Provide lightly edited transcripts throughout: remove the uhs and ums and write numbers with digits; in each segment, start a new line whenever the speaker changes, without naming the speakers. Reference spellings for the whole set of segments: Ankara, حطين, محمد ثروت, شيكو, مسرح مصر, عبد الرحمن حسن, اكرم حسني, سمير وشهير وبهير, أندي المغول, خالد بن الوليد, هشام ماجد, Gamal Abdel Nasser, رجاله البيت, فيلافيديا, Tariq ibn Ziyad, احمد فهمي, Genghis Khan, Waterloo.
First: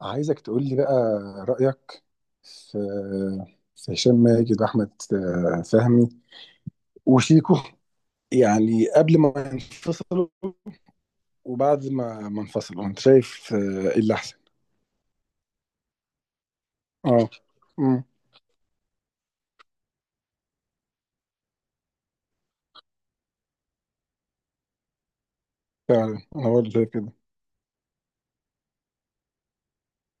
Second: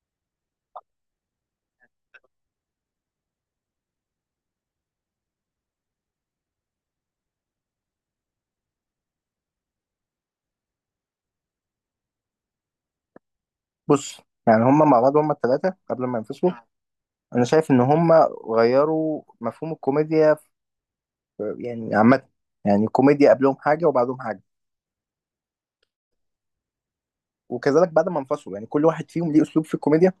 عايزك تقول لي بقى رأيك في في هشام ماجد واحمد فهمي وشيكو، يعني قبل ما ينفصلوا وبعد ما انفصلوا. انت شايف ايه اللي
بص.
احسن؟
يعني هما مع بعض، هما الثلاثة قبل ما ينفصلوا
اه.
أنا شايف إن
امم.
هما غيروا مفهوم الكوميديا في يعني عامة. يعني الكوميديا قبلهم حاجة وبعدهم حاجة.
فعلا انا برضه شايف كده.
وكذلك بعد ما انفصلوا يعني كل واحد فيهم ليه أسلوب في الكوميديا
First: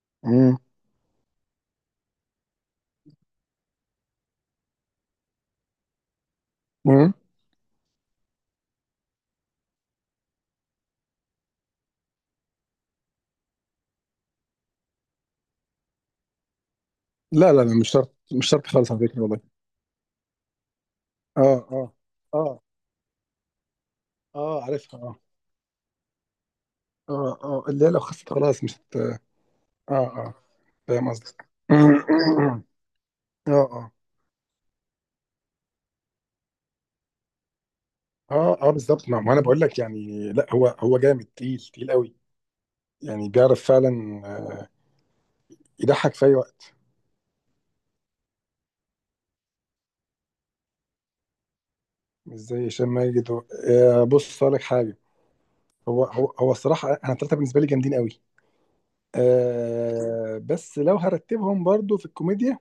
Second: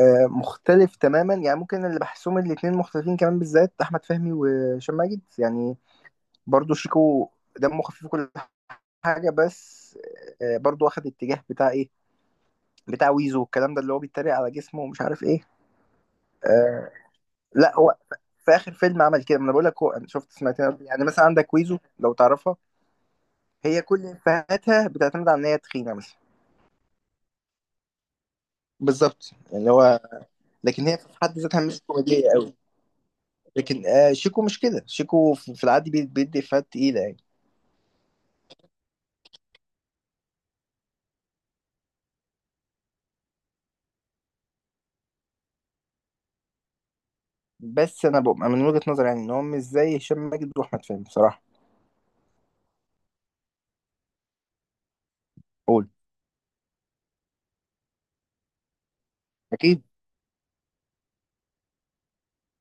امم.
مختلف تماما. يعني ممكن اللي بحسهم الاتنين مختلفين كمان، بالذات أحمد فهمي وهشام ماجد، يعني برضو
امم.
شيكو دمه خفيف وكل حاجة. بس برضو واخد اتجاه بتاع إيه، بتاع ويزو والكلام ده اللي هو بيتريق على جسمه ومش عارف إيه آه،
لا لا
لا.
لا، مش
هو
شرط، مش
في
شرط
اخر
خالص على
فيلم
فكرة
عمل كده.
والله.
ما انا بقول لك، هو انا شفت سمعت يعني مثلا
اه
عندك ويزو
اه
لو تعرفها،
اه
هي كل
اه.
افيهاتها
عارفها. اه.
بتعتمد على ان هي تخينه مثلا.
اه اه اللي هي لو خسرت خلاص مش اه
بالظبط، يعني هو
اه.
لكن هي في
فاهم
حد
قصدك.
ذاتها مش كوميديه قوي.
اه
لكن
اه.
آه، شيكو مش كده، شيكو في العادي بيدي افيهات تقيله يعني.
اه اه بالظبط. ما انا بقول لك، يعني لا هو جامد، تقيل قوي، يعني بيعرف فعلا آه، يضحك في اي وقت.
بس انا بقى من وجهه نظري يعني ان هو مش زي هشام ماجد واحمد فهمي بصراحه.
مش زي هشام ماجد و... بص اقول لك حاجه.
قول.
هو الصراحه انا الثلاثه بالنسبه لي جامدين قوي.
اكيد.
بس لو هرتبهم برضو في الكوميديا.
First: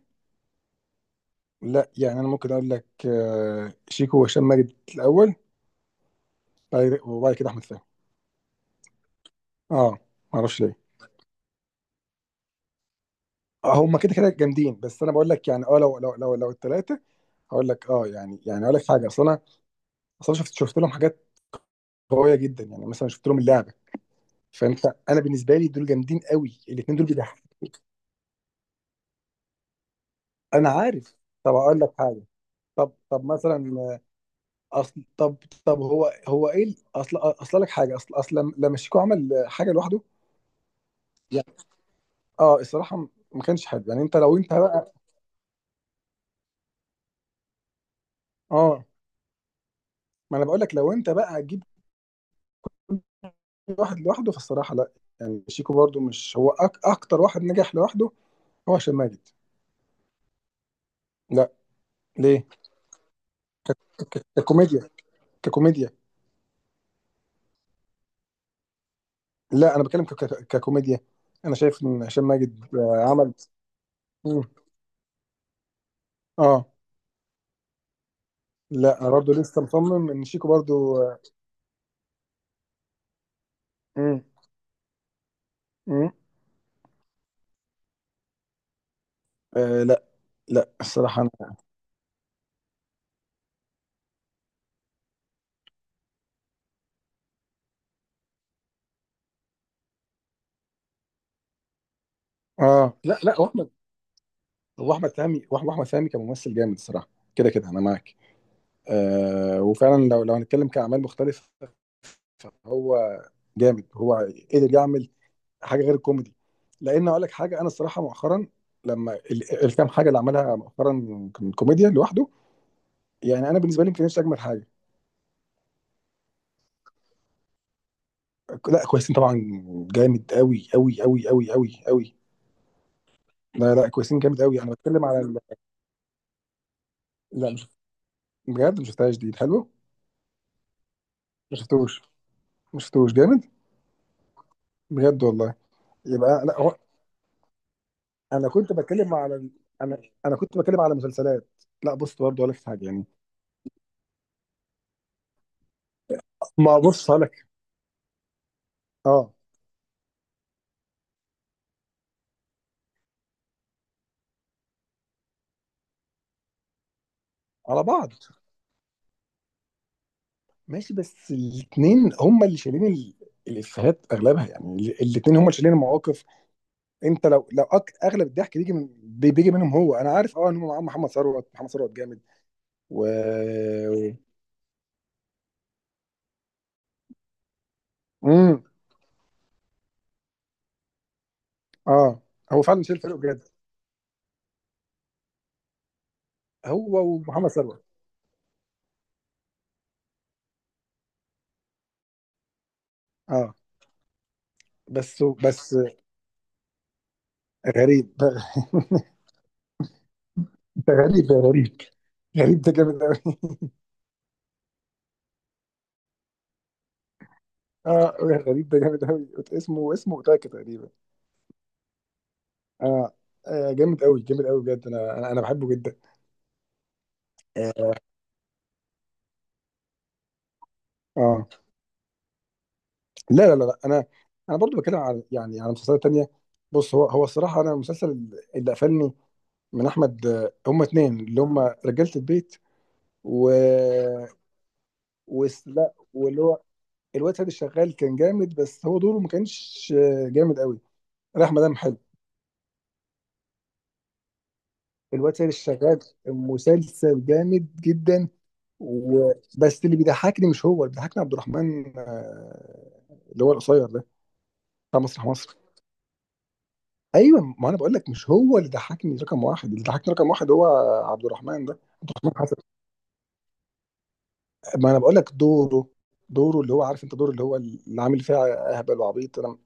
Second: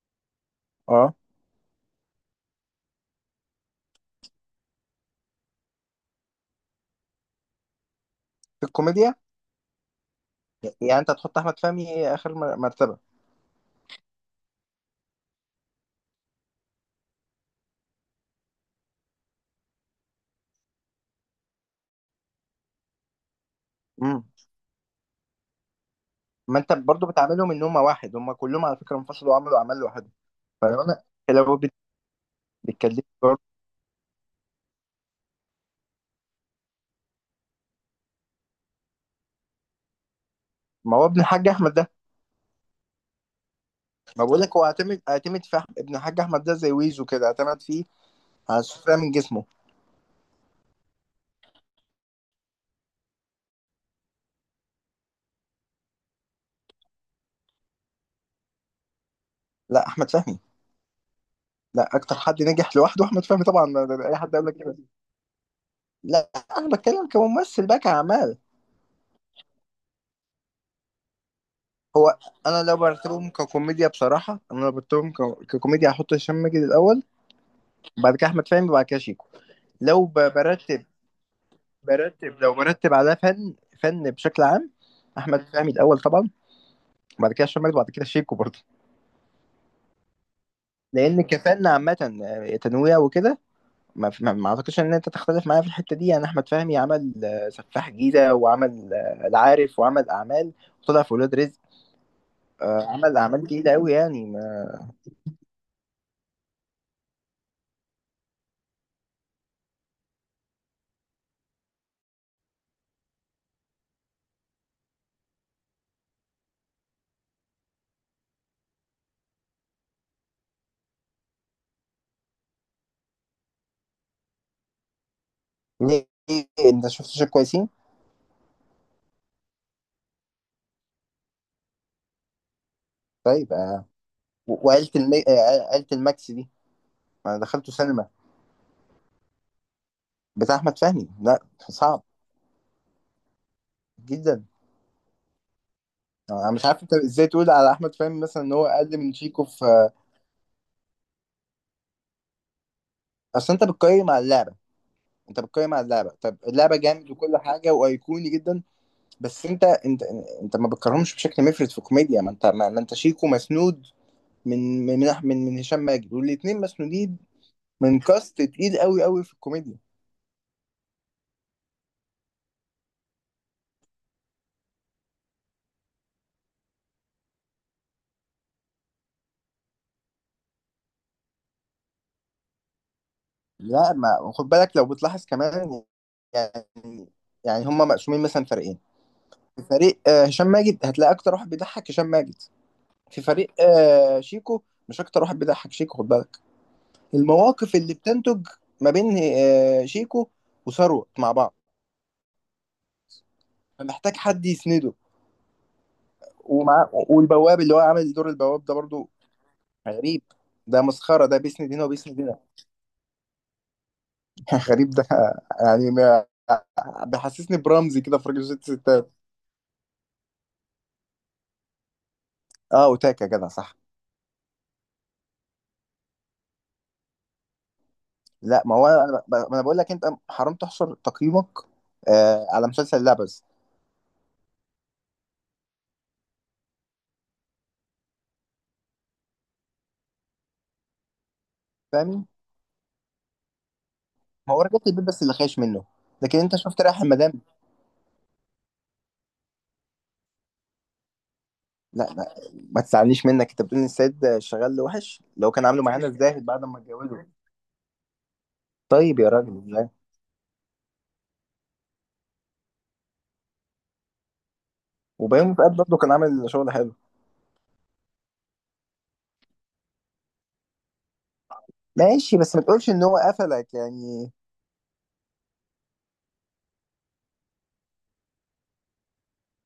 اه.
لا، يعني انا ممكن اقول لك شيكو وهشام ماجد الاول، وبعد كده احمد فهمي.
في الكوميديا.
اه، ما اعرفش ليه.
يعني انت هتحط احمد فهمي اخر مرتبه.
هم كده كده جامدين، بس انا بقول لك يعني اه لو الثلاثه. هقول لك اه، يعني اقول لك حاجه. اصل انا، اصل انا شفت لهم حاجات قويه جدا، يعني مثلا شفت لهم اللعبه.
امم.
فانت، انا بالنسبه لي دول جامدين قوي،
ما انت
الاثنين
برضو
دول بيضحكوا.
بتعاملهم ان هم واحد. هم كلهم على فكره انفصلوا وعملوا اعمال لوحدهم.
انا
فلو انا،
عارف. طب
لو
اقول لك حاجه. طب
بتكلمني
طب
برضه.
مثلا اصل. طب، هو ايه اصل، لك حاجه. اصل لما شيكو عمل حاجه لوحده،
ما هو ابن
يعني
الحاج احمد ده.
اه الصراحه ما كانش حلو. يعني انت
ما
لو
بقول
انت
لك، هو
بقى
اعتمد في ابن الحاج احمد ده زي ويزو كده اعتمد فيه على
اه،
السفلة من جسمه.
ما انا بقول لك لو انت بقى هتجيب كل واحد لوحده، فالصراحه لا. يعني شيكو برضو مش هو اكتر واحد نجح لوحده، هو هشام ماجد.
لا، احمد فهمي.
لا.
لا، اكتر حد
ليه؟
نجح لوحده احمد فهمي طبعا.
ك-
اي حد يقول لك كده.
ككوميديا. ككوميديا.
لا، انا بتكلم كممثل بقى، كاعمال.
لا انا بتكلم ككوميديا. انا شايف ان
هو
هشام
انا
ماجد
لو برتبهم
عمل.
ككوميديا بصراحه،
مم.
انا لو برتبهم ككوميديا، هحط هشام ماجد
اه.
الاول. بعد كده احمد فهمي، بعد كده
لا انا
شيكو.
برضه لسه
لو
مصمم ان شيكو برضه.
برتب،
آه،
برتب، لو برتب على فن، فن
مم.
بشكل عام، احمد فهمي الاول
مم.
طبعا. بعد كده هشام ماجد وبعد كده شيكو برضه.
آه. لا لا الصراحه
لان
انا.
كفاءنا عامه، تنويع وكده. ما اعتقدش ان انت تختلف معايا في الحته دي. يعني احمد فهمي عمل سفاح جيزه، وعمل العارف، وعمل اعمال وطلع في ولاد رزق،
اه،
عمل
لا لا
اعمال
واحمد.
تقيله قوي يعني ما...
واحمد فهمي، واحمد فهمي كممثل جامد الصراحه، كده كده انا معاك. آه، وفعلا لو هنتكلم كاعمال مختلفه، هو جامد، هو قدر يعمل حاجه غير الكوميدي. لان اقول لك حاجه، انا الصراحه مؤخرا لما الكام حاجه اللي عملها مؤخرا من كوميديا لوحده، يعني انا بالنسبه لي يمكن نفسي اجمل حاجه.
ليه؟ ليه؟ انت شفت شيء كويسين؟
لا كويسين طبعا. جامد قوي قوي قوي قوي قوي قوي.
طيب
لا لا كويسين، جامد قوي. انا
وعيله
بتكلم
الم...
على ال...
عيله الماكس دي ما
لا مش.
دخلته سينما،
بجد ما شفتهاش دي حلو.
بتاع احمد فهمي؟ لا،
ما شفتوش.
صعب
ما شفتوش جامد.
جدا.
بجد والله. يبقى
انا
لا
مش
هو.
عارف انت ازاي تقول على احمد فهمي مثلا
انا
ان هو
كنت
اقل
بتكلم
من
على
شيكو
ال...
في
انا، انا كنت بتكلم على مسلسلات. لا بص، برضه ولا في حاجه يعني.
اصل انت بتقيم على اللعبه. انت بتقيم على اللعبه. طب اللعبه
ما بص
جامد وكل
لك.
حاجه وايقوني جدا.
اه.
بس انت، انت ما بتكرهمش بشكل مفرط في كوميديا. ما انت، ما ما انت شيكو مسنود من هشام ماجد. والاثنين مسنودين
على
من
بعض.
كاست تقيل قوي قوي في الكوميديا.
ماشي، بس الاثنين هم اللي شايلين ال... الافيهات اغلبها يعني. الاثنين هم اللي شايلين المواقف. انت لو اغلب الضحك بيجي من بيجي منهم. هو انا عارف اه، ان هم معاهم محمد ثروت. محمد ثروت جامد و.
لا، ما خد بالك لو بتلاحظ كمان يعني، يعني هما مقسومين مثلا
امم.
فريقين. في فريق هشام ماجد، هتلاقي اكتر واحد بيضحك هشام
اه،
ماجد.
هو فعلا شايل فريقه
في
بجد.
فريق شيكو مش اكتر واحد بيضحك شيكو، خد بالك.
هو ومحمد
المواقف
ثروت.
اللي بتنتج ما بين شيكو وثروت مع بعض،
اه.
فمحتاج حد يسنده.
بس
ومع، والبواب اللي هو
غريب.
عامل دور البواب ده برضو غريب. ده
انت
مسخرة،
غريب يا
ده بيسند
غريب.
هنا وبيسند هنا.
غريب ده جامد قوي.
غريب ده، يعني ما بيحسسني برمزي
اه
كده في راجل ست
غريب ده جامد
ستات.
قوي. اسمه اوتاكا تقريبا.
اه،
اه.
وتاكا جدع صح.
جامد قوي، جامد قوي بجد. انا بحبه جدا.
لا، ما هو انا ما انا بقول لك، انت حرام تحصر
اه.
تقييمك على مسلسل
لا
لبس.
لا لا لا، انا، انا برضو بتكلم عن يعني على مسلسلات تانية. بص، هو الصراحه انا المسلسل اللي قفلني من احمد هما اتنين اللي هما رجاله
فاهمني؟
البيت. و.
ما هو رجعت البيت بس اللي
و
خايش منه.
لا،
لكن
واللي
انت
هو
شفت رايح المدام؟
الواد سيد الشغال كان جامد، بس هو دوره ما كانش جامد قوي. راح مدام حلو.
لا لا، ما تزعلنيش منك. انت بتقول ان السيد شغال وحش
الواد سيد
لو كان عامله
الشغال
معانا الزاهد بعد ما
مسلسل
اتجوزه؟
جامد جدا.
طيب يا
و...
راجل،
بس
ازاي؟
اللي بيضحكني مش هو، اللي بيضحكني عبد الرحمن اللي هو القصير ده بتاع مسرح
وبيومي
مصر.
فؤاد برضه كان عامل شغل حلو.
ايوه، ما انا بقول لك مش هو اللي ضحكني رقم واحد، اللي ضحكني رقم واحد هو عبد الرحمن ده، عبد الرحمن
ماشي،
حسن.
بس ما تقولش ان هو قفلك يعني.
ما انا بقول لك دوره. دوره اللي هو عارف انت، دوره اللي هو اللي عامل فيها اهبل وعبيط، انا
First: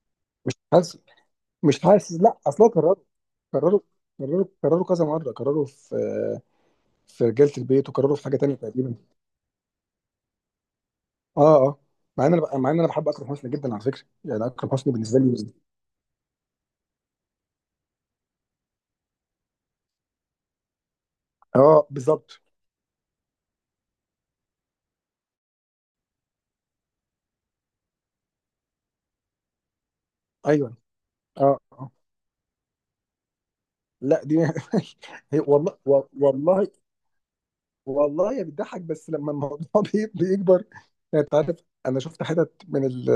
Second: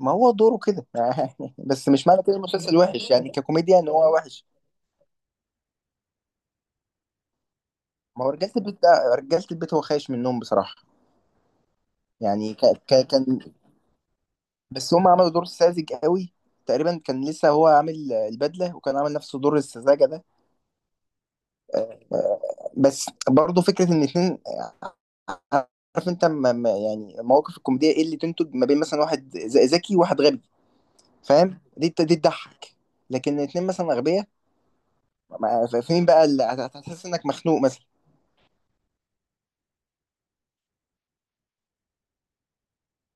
ما هو
مش
دوره كده.
حاسس. مش
بس مش
حاسس
معنى كده
لا اصلا.
المسلسل
كرروا.
وحش يعني، ككوميديا
كرروا.
ان هو
كرروا
وحش.
كرروا كذا مره. كرروا في في رجاله البيت، وكرروا في
ما هو
حاجه
رجاله
تانيه
البيت ده،
تقريبا.
رجاله البيت هو خايش منهم بصراحه.
اه اه.
يعني ك...
مع ان انا
ك...
بحب اكرم
كان،
حسني جدا على فكره، يعني اكرم حسني
بس هم
بالنسبه
عملوا دور
لي.
ساذج قوي تقريبا. كان لسه هو عامل البدله وكان عامل نفسه دور السذاجه ده
اه
آه،
بالظبط.
بس برضه فكره ان اتنين، عارف انت، يعني مواقف الكوميديا ايه اللي تنتج؟ ما بين مثلا واحد ذكي وواحد غبي،
ايوه. اه
فاهم؟
اه
دي تضحك. لكن اتنين مثلا
لا
اغبياء،
دي. والله
فين بقى اللي
والله.
هتحس انك مخنوق مثلا؟
والله هي بتضحك، بس لما الموضوع بيكبر. يعني انت عارف. انا شفت حتت من ال،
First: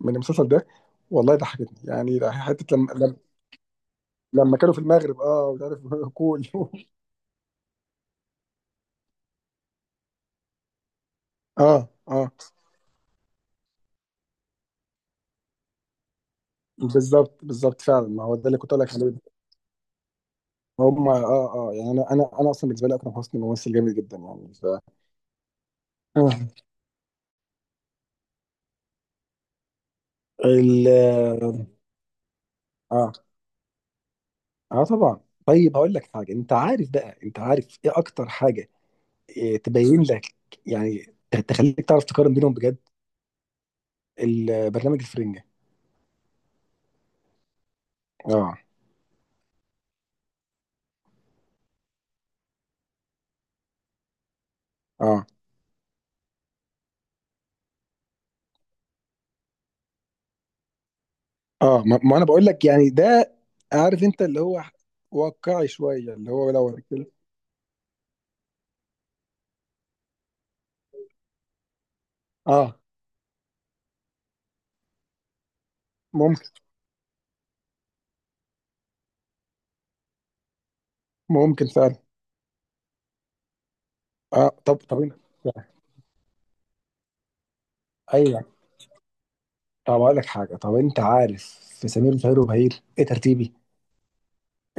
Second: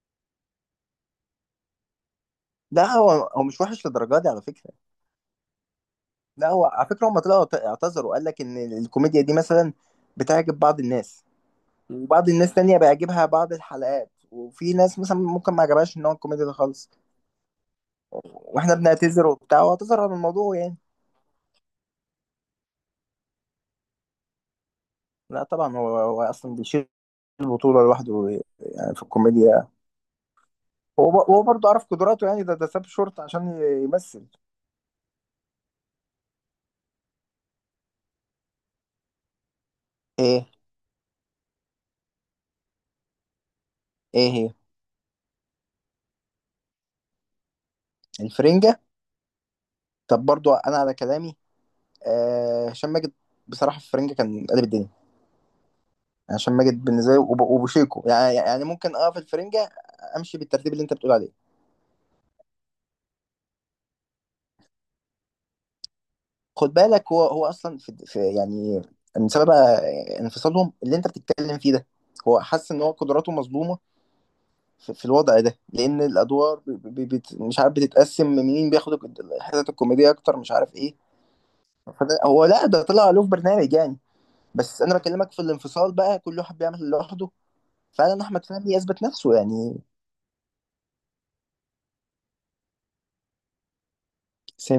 من المسلسل ده. والله ضحكتني، يعني حته
لا
لما
هو هو مش وحش للدرجه دي على
لما
فكره.
كانوا في المغرب اه ومش عارف. كول.
لا هو على فكره، هم طلعوا اعتذروا وقال لك ان الكوميديا دي مثلا بتعجب بعض الناس
اه
وبعض
اه
الناس تانية بيعجبها بعض الحلقات، وفي ناس مثلا ممكن ما عجبهاش ان هو الكوميديا ده خالص،
بالظبط بالظبط فعلا، ما هو ده اللي كنت
واحنا
اقول لك عليه.
بنعتذر وبتاع، واعتذر عن الموضوع يعني.
هم اه اه يعني انا اصلا بالنسبه لي اكرم حسني ممثل جامد جدا يعني ف.
لا طبعا، هو هو
آه.
اصلا بيشيل البطولة لوحده يعني في الكوميديا.
ال.
هو هو برضه عارف قدراته، يعني ده ده ساب
اه
شورت عشان يمثل.
اه طبعا. طيب هقول لك حاجه، انت عارف بقى، انت عارف ايه اكتر حاجه تبين لك؟
ايه؟
يعني تخليك تعرف تقارن بينهم بجد.
ايه هي؟
البرنامج الفرنجة. اه.
الفرنجة؟ طب برضه انا على كلامي، آه، هشام ماجد بصراحة في الفرنجة كان قلب الدنيا.
اه
يعني هشام ماجد بالنسبة لي وبوشيكو يعني، يعني ممكن اه في الفرنجة امشي بالترتيب اللي انت بتقول عليه.
اه ما انا بقول لك يعني ده، عارف انت اللي هو واقعي شوية اللي هو لو
خد بالك هو هو اصلا في يعني من سبب انفصالهم اللي انت بتتكلم فيه ده، هو حس
اه.
ان هو قدراته مظلومة في الوضع ده. لان الادوار
ممكن.
مش عارف بتتقسم مين بياخد الحتت الكوميديه اكتر، مش عارف ايه.
ممكن فعلا.
فده هو، لا ده طلع له في برنامج يعني.
اه طب
بس انا
انت.
بكلمك في الانفصال بقى، كل واحد بيعمل اللي لوحده. فعلا
ايوه
احمد فهمي اثبت نفسه يعني.
طب اقول لك حاجة. طب انت عارف في سمير وشهير وبهير ايه ترتيبي؟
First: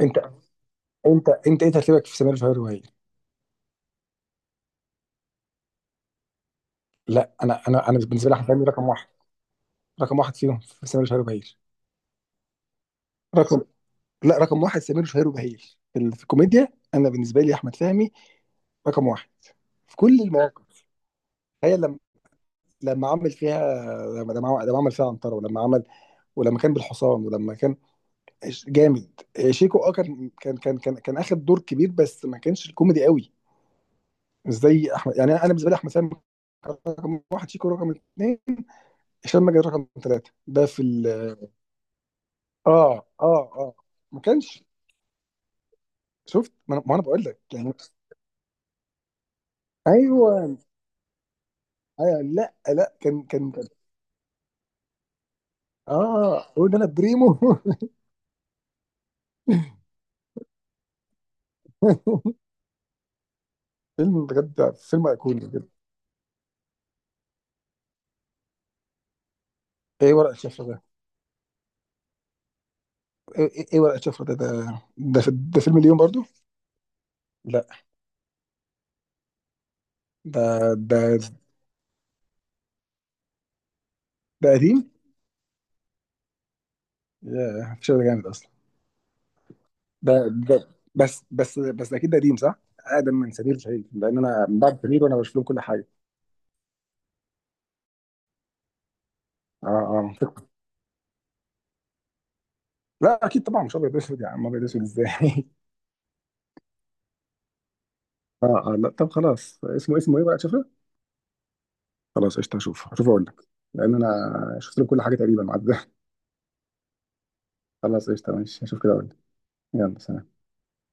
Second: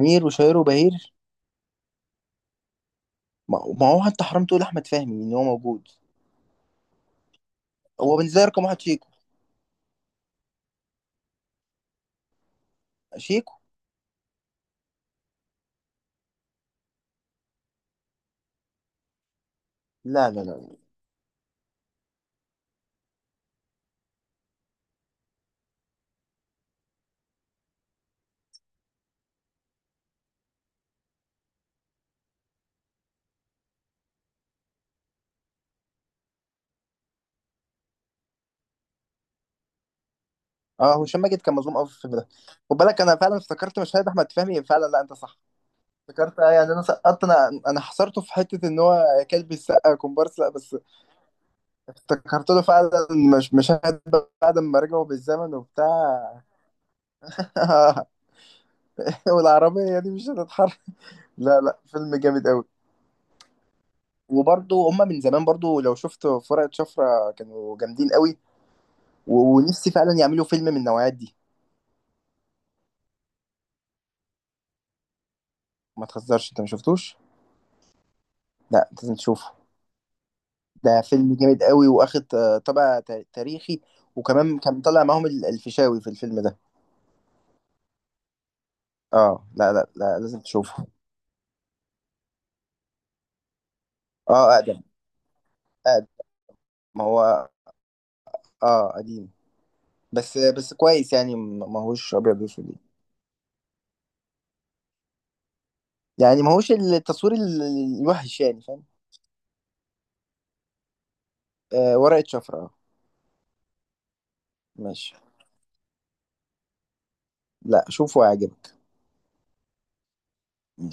انت
وشهير وبهير؟
انت ايه ترتيبك في سمير وشهير وبهير؟
ما ما هو انت حرام تقول احمد فهمي ان هو موجود.
لا، انا
هو
بالنسبة لي
بالنسبه لي
حمداني
رقم واحد
رقم واحد.
شيكو.
رقم واحد فيهم في سمير وشهير وبهير.
شيكو.
رقم. لا رقم واحد سمير وشهير وبهير في في الكوميديا. انا بالنسبه لي احمد فهمي رقم واحد في كل
لا لا لا.
المواقف. تخيل لما، لما عمل فيها، لما عمل فيها عنتره، ولما عمل ولما كان بالحصان ولما كان جامد. شيكو اه كان اخد دور كبير، بس ما كانش الكوميدي قوي، مش زي احمد. يعني انا بالنسبه لي احمد فهمي رقم واحد، شيكو رقم اثنين، هشام ماجد رقم ثلاثه ده في
اه هشام
ال.
ماجد كان مظلوم قوي في الفيلم ده، خد
اه
بالك. انا فعلا
اه اه
افتكرت مشاهد
ما
احمد
كانش.
فهمي، فعلا لا انت صح. افتكرت، اه.
شفت،
يعني
ما
انا
انا ما أنا بقول
سقطت،
لك
انا
يعني.
انا حصرته في حته ان هو كلب السقا كومبارس، لا
ايوه.
بس
ايوه
افتكرت
لا
له
لا
فعلا
كان.
مش مشاهد بعد ما رجعوا بالزمن
اه
وبتاع.
قول ده انا بريمو.
والعربيه دي مش هتتحرك. لا لا، فيلم جامد قوي.
فيلم بجد،
وبرضه هما
فيلم
من
ايقوني
زمان
بجد.
برضه لو شفت فرقه شفرة كانوا جامدين قوي. و- ونفسي فعلا
ايه ورقه
يعملوا
شفره
فيلم من
ده؟
النوعيات دي.
ايه، إيه ورقه شفره ده، ده فيلم اليوم
ما
برضو؟
تهزرش، انت ما شفتوش؟
لا.
لا، لازم تشوفه.
ده. ده
ده فيلم جامد قوي، واخد طابع تاريخي.
ده
وكمان
قديم؟
كان طالع معاهم الفيشاوي في الفيلم ده.
ياه الفيلم ده جامد اصلا.
اه لا لا،
ده
لا لازم
ده
تشوفه.
بس اكيد ده قديم صح؟ اقدم من سمير وشهير، لان انا
اه
من بعد
اقدم،
سمير وانا بشوف لهم كل حاجه.
اقدم. ما هو اه قديم.
اه اه
بس
منطقي.
بس كويس يعني، ما هوش ابيض واسود يعني.
لا اكيد طبعا مش ابيض اسود. يا عم ابيض اسود ازاي؟
يعني ما هوش التصوير الوحش
اه
يعني،
اه
فاهم؟
لا طب خلاص اسمه، ايه بقى؟ شفره.
آه، ورقة
خلاص قشطه،
شفرة، اه.
هشوف اقول لك. لان انا شفت لهم كل حاجه
ماشي.
تقريبا.
لا
خلاص
شوفه،
قشطة ماشي،
هيعجبك.
هشوف كده أقول لك. يلا سلام.